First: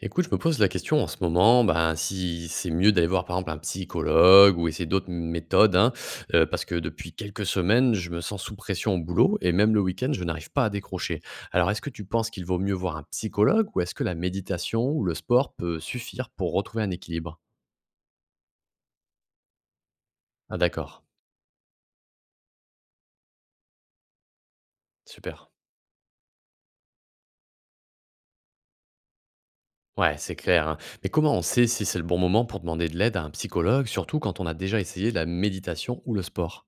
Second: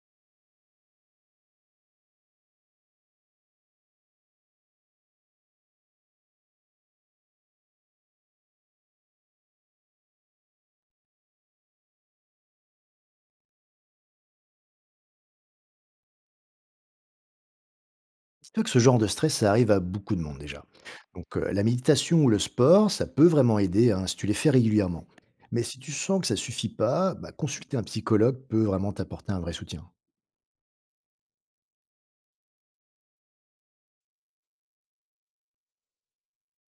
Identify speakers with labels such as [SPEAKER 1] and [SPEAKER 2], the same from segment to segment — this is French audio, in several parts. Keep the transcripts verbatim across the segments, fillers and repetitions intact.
[SPEAKER 1] Écoute, je me pose la question en ce moment, ben, si c'est mieux d'aller voir par exemple un psychologue ou essayer d'autres méthodes, hein, euh, parce que depuis quelques semaines, je me sens sous pression au boulot et même le week-end, je n'arrive pas à décrocher. Alors, est-ce que tu penses qu'il vaut mieux voir un psychologue ou est-ce que la méditation ou le sport peut suffire pour retrouver un équilibre?
[SPEAKER 2] Tu vois que ce genre de stress, ça arrive à beaucoup de monde
[SPEAKER 1] Ah,
[SPEAKER 2] déjà.
[SPEAKER 1] d'accord,
[SPEAKER 2] Donc euh, la méditation ou le sport, ça peut vraiment aider, hein, si tu les fais régulièrement.
[SPEAKER 1] super.
[SPEAKER 2] Mais si tu sens que ça suffit pas, bah, consulter un psychologue peut vraiment t'apporter un vrai soutien.
[SPEAKER 1] Ouais, c'est clair, hein. Mais comment on sait si c'est le bon moment pour demander de l'aide à un psychologue, surtout quand on a déjà essayé la méditation ou le sport?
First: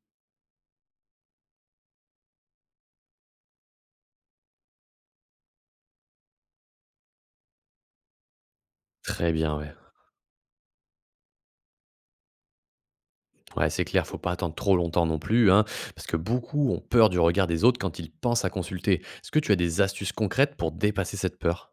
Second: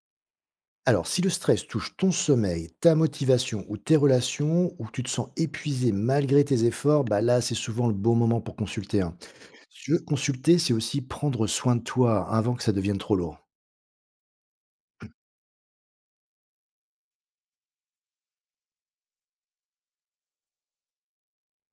[SPEAKER 2] Alors si le stress touche ton sommeil, ta motivation ou tes relations, ou que tu te sens épuisé malgré tes efforts, bah là c'est souvent le bon moment pour consulter, hein.
[SPEAKER 1] Très bien, ouais.
[SPEAKER 2] Si tu veux consulter, c'est aussi prendre soin de toi avant que ça devienne trop lourd.
[SPEAKER 1] Ouais, c'est clair, faut pas attendre trop longtemps non plus, hein, parce que beaucoup ont peur du regard des autres quand ils pensent à consulter. Est-ce que tu as des astuces concrètes pour dépasser cette peur?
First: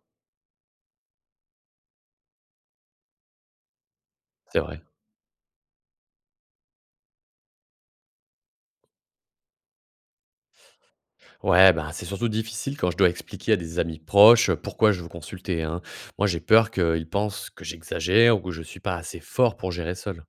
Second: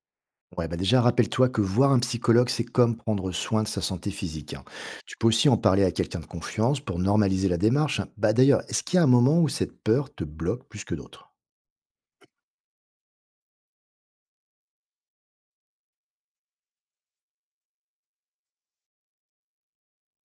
[SPEAKER 2] Ouais, bah déjà, rappelle-toi que voir un psychologue, c'est comme prendre soin de sa santé physique,
[SPEAKER 1] C'est
[SPEAKER 2] hein.
[SPEAKER 1] vrai.
[SPEAKER 2] Tu peux aussi en parler à quelqu'un de confiance pour normaliser la démarche, hein. Bah d'ailleurs, est-ce qu'il y a un moment où cette peur te bloque plus que d'autres?
[SPEAKER 1] Ouais, ben, c'est surtout difficile quand je dois expliquer à des amis proches euh, pourquoi je veux consulter, hein. Moi, j'ai peur qu'ils pensent que j'exagère ou que je suis pas assez fort pour gérer seul.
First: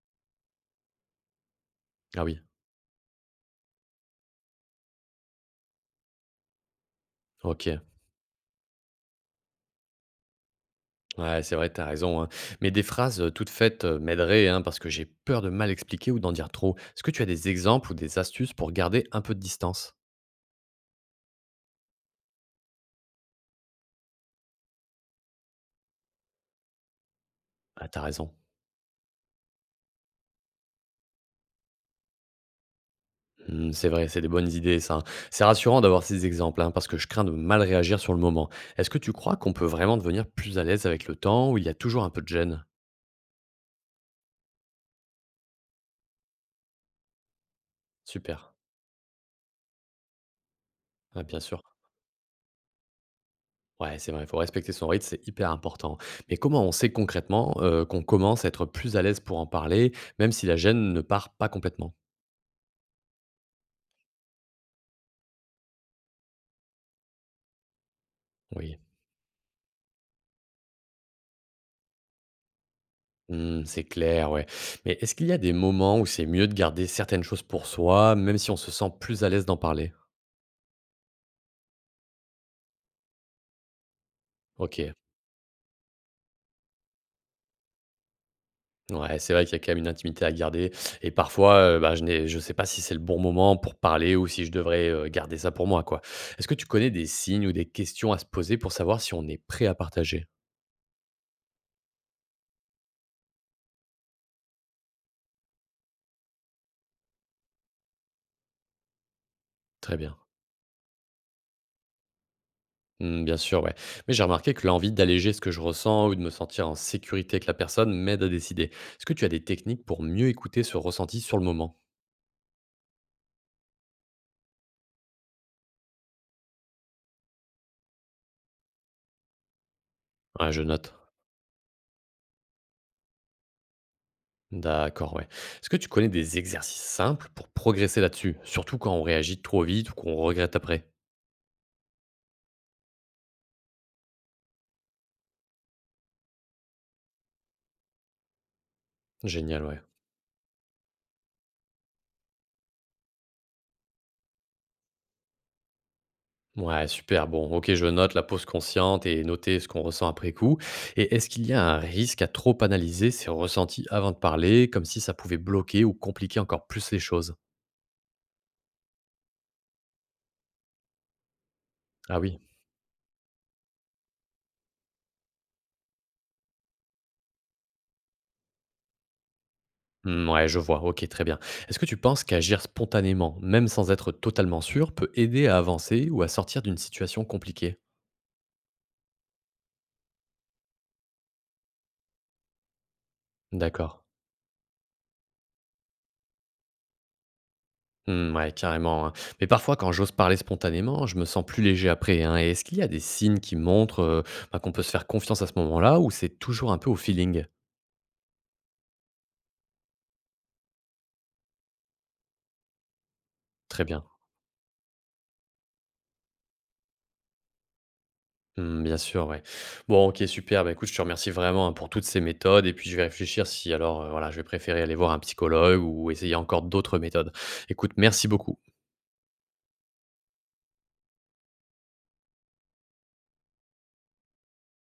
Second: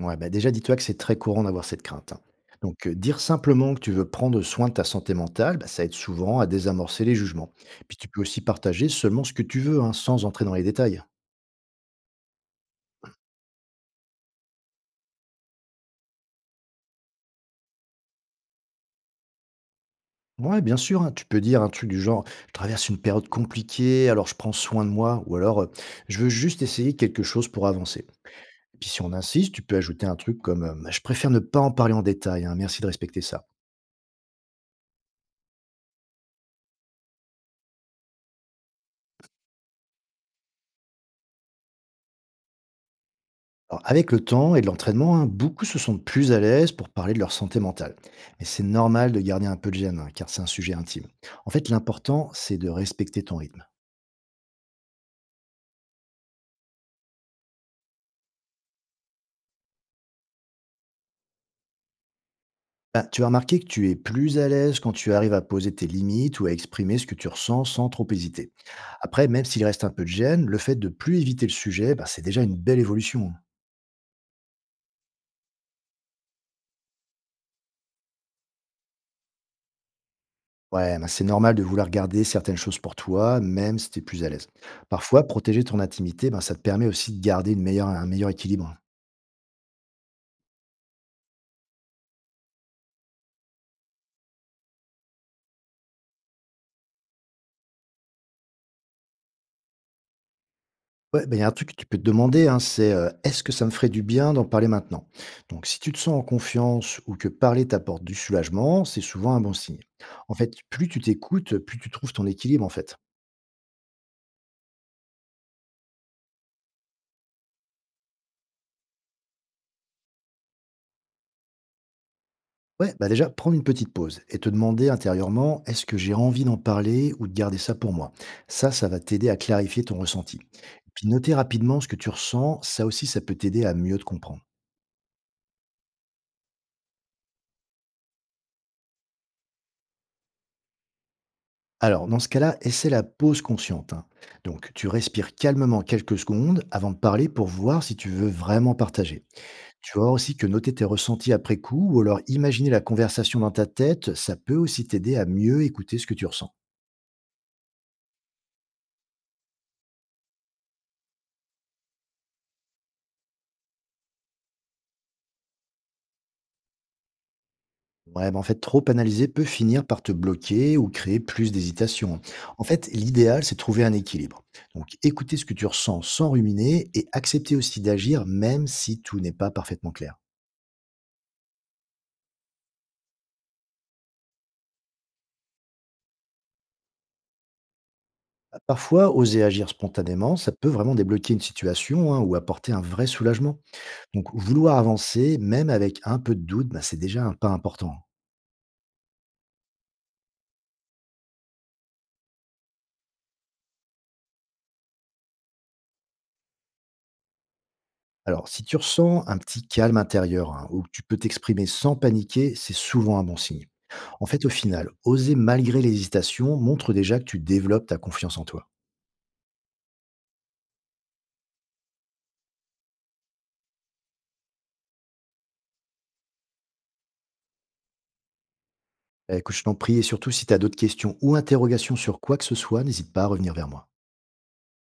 [SPEAKER 2] Ouais, bah déjà, dis-toi que c'est très courant d'avoir cette crainte, hein.
[SPEAKER 1] Ah oui,
[SPEAKER 2] Donc, euh, dire simplement que tu veux prendre soin de ta santé mentale, bah, ça aide souvent à désamorcer les jugements.
[SPEAKER 1] ok.
[SPEAKER 2] Puis tu peux aussi partager seulement ce que tu veux, hein, sans entrer dans les détails.
[SPEAKER 1] Ouais, c'est vrai, t'as raison, hein. Mais des phrases euh, toutes faites euh, m'aideraient, hein, parce que j'ai peur de mal expliquer ou d'en dire trop. Est-ce que tu as des exemples ou des astuces pour garder un peu de distance?
[SPEAKER 2] Ouais, bien sûr, hein, tu peux dire un truc du genre, je traverse une période compliquée, alors je prends soin de moi, ou alors euh, je veux juste essayer quelque chose pour
[SPEAKER 1] Ah, t'as
[SPEAKER 2] avancer.
[SPEAKER 1] raison.
[SPEAKER 2] Puis si on insiste, tu peux ajouter un truc comme, euh, je préfère ne pas en parler en détail, hein, merci de respecter ça.
[SPEAKER 1] Mmh, c'est vrai, c'est des bonnes idées ça, hein. C'est rassurant d'avoir ces exemples, hein, parce que je crains de mal réagir sur le moment. Est-ce que tu crois qu'on peut vraiment devenir plus à l'aise avec le temps, où il y a toujours un peu de gêne?
[SPEAKER 2] Alors, avec le temps et de l'entraînement, hein, beaucoup se sentent plus à l'aise pour parler de leur santé mentale. Mais
[SPEAKER 1] Super.
[SPEAKER 2] c'est normal de garder un peu de gêne, hein, car c'est un sujet intime.
[SPEAKER 1] Ah, bien
[SPEAKER 2] En
[SPEAKER 1] sûr.
[SPEAKER 2] fait, l'important, c'est de respecter ton rythme.
[SPEAKER 1] Ouais, c'est vrai, il faut respecter son rythme, c'est hyper important. Mais comment on sait concrètement euh, qu'on commence à être plus à l'aise pour en parler, même si la gêne ne part pas complètement?
[SPEAKER 2] Bah, tu as remarqué que tu es plus à l'aise quand tu arrives à poser tes limites ou à exprimer ce que tu ressens sans trop hésiter.
[SPEAKER 1] Oui.
[SPEAKER 2] Après, même s'il reste un peu de gêne, le fait de plus éviter le sujet, bah, c'est déjà une belle évolution.
[SPEAKER 1] Mmh, c'est clair, ouais. Mais est-ce qu'il y a des moments où c'est mieux de garder certaines choses pour soi, même si on se sent plus à l'aise d'en parler?
[SPEAKER 2] Ouais, bah, c'est normal de vouloir garder certaines choses pour toi, même si tu es plus à l'aise.
[SPEAKER 1] Ok.
[SPEAKER 2] Parfois, protéger ton intimité, bah, ça te permet aussi de garder une meilleure- un meilleur équilibre.
[SPEAKER 1] Ouais, c'est vrai qu'il y a quand même une intimité à garder et parfois, heu, bah, je n'ai je sais pas si c'est le bon moment pour parler ou si je devrais, heu, garder ça pour moi, quoi. Est-ce que tu connais des signes ou des questions à se poser pour savoir si on est prêt à partager?
[SPEAKER 2] Ouais, ben, il y a un truc que tu peux te demander, hein, c'est, heu, est-ce que ça me ferait du bien d'en parler maintenant? Donc si tu te sens en confiance ou que parler t'apporte du soulagement, c'est souvent un bon signe.
[SPEAKER 1] Très bien.
[SPEAKER 2] En fait, plus tu t'écoutes, plus tu trouves ton équilibre, en fait.
[SPEAKER 1] Mmh, bien sûr, ouais. Mais j'ai remarqué que l'envie d'alléger ce que je ressens ou de me sentir en sécurité avec la personne m'aide à décider. Est-ce que tu as des techniques pour mieux écouter ce ressenti sur le moment?
[SPEAKER 2] Ouais, bah, déjà, prendre une petite pause et te demander intérieurement: «Est-ce que j'ai envie d'en parler ou de garder ça pour moi?» Ça, ça va t'aider à clarifier ton ressenti.
[SPEAKER 1] Ouais, je
[SPEAKER 2] Et
[SPEAKER 1] note.
[SPEAKER 2] puis noter rapidement ce que tu ressens, ça aussi, ça peut t'aider à mieux te comprendre.
[SPEAKER 1] D'accord, ouais. Est-ce que tu connais des exercices simples pour progresser là-dessus? Surtout quand on réagit trop vite ou qu'on regrette après?
[SPEAKER 2] Alors, dans ce cas-là, essaie la pause consciente, hein. Donc, tu respires calmement quelques secondes avant de parler pour voir si tu veux vraiment partager.
[SPEAKER 1] Génial, ouais.
[SPEAKER 2] Tu vois aussi que noter tes ressentis après coup ou alors imaginer la conversation dans ta tête, ça peut aussi t'aider à mieux écouter ce que tu ressens.
[SPEAKER 1] Ouais, super. Bon, ok, je note la pause consciente et noter ce qu'on ressent après coup. Et est-ce qu'il y a un risque à trop analyser ses ressentis avant de parler, comme si ça pouvait bloquer ou compliquer encore plus les choses?
[SPEAKER 2] Ouais, mais en fait, trop analyser peut finir par te bloquer ou créer plus
[SPEAKER 1] Ah
[SPEAKER 2] d'hésitation.
[SPEAKER 1] oui.
[SPEAKER 2] En fait, l'idéal, c'est de trouver un équilibre. Donc, écouter ce que tu ressens sans ruminer et accepter aussi d'agir même si tout n'est pas parfaitement clair.
[SPEAKER 1] Hmm, ouais, je vois. Ok, très bien. Est-ce que tu penses qu'agir spontanément, même sans être totalement sûr, peut aider à avancer ou à sortir d'une situation compliquée?
[SPEAKER 2] Parfois, oser agir spontanément, ça peut vraiment débloquer une situation, hein, ou apporter un vrai soulagement.
[SPEAKER 1] D'accord.
[SPEAKER 2] Donc, vouloir avancer, même avec un peu de doute, bah, c'est déjà un pas important.
[SPEAKER 1] Hmm, ouais, carrément, hein. Mais parfois, quand j'ose parler spontanément, je me sens plus léger après, hein. Et est-ce qu'il y a des signes qui montrent euh, bah, qu'on peut se faire confiance à ce moment-là ou c'est toujours un peu au feeling?
[SPEAKER 2] Alors, si tu ressens un petit calme intérieur, hein, ou que tu peux t'exprimer sans paniquer, c'est souvent un bon signe.
[SPEAKER 1] Très bien.
[SPEAKER 2] En fait, au final, oser malgré l'hésitation montre déjà que tu développes ta confiance en toi.
[SPEAKER 1] Mmh, bien sûr, ouais. Bon, OK, super. Bah, écoute, je te remercie vraiment, hein, pour toutes ces méthodes et puis je vais réfléchir si alors, heu, voilà, je vais préférer aller voir un psychologue ou essayer encore d'autres méthodes. Écoute, merci beaucoup.
[SPEAKER 2] Bah, écoute, je t'en prie, et surtout si tu as d'autres questions ou interrogations sur quoi que ce soit, n'hésite pas à revenir vers moi.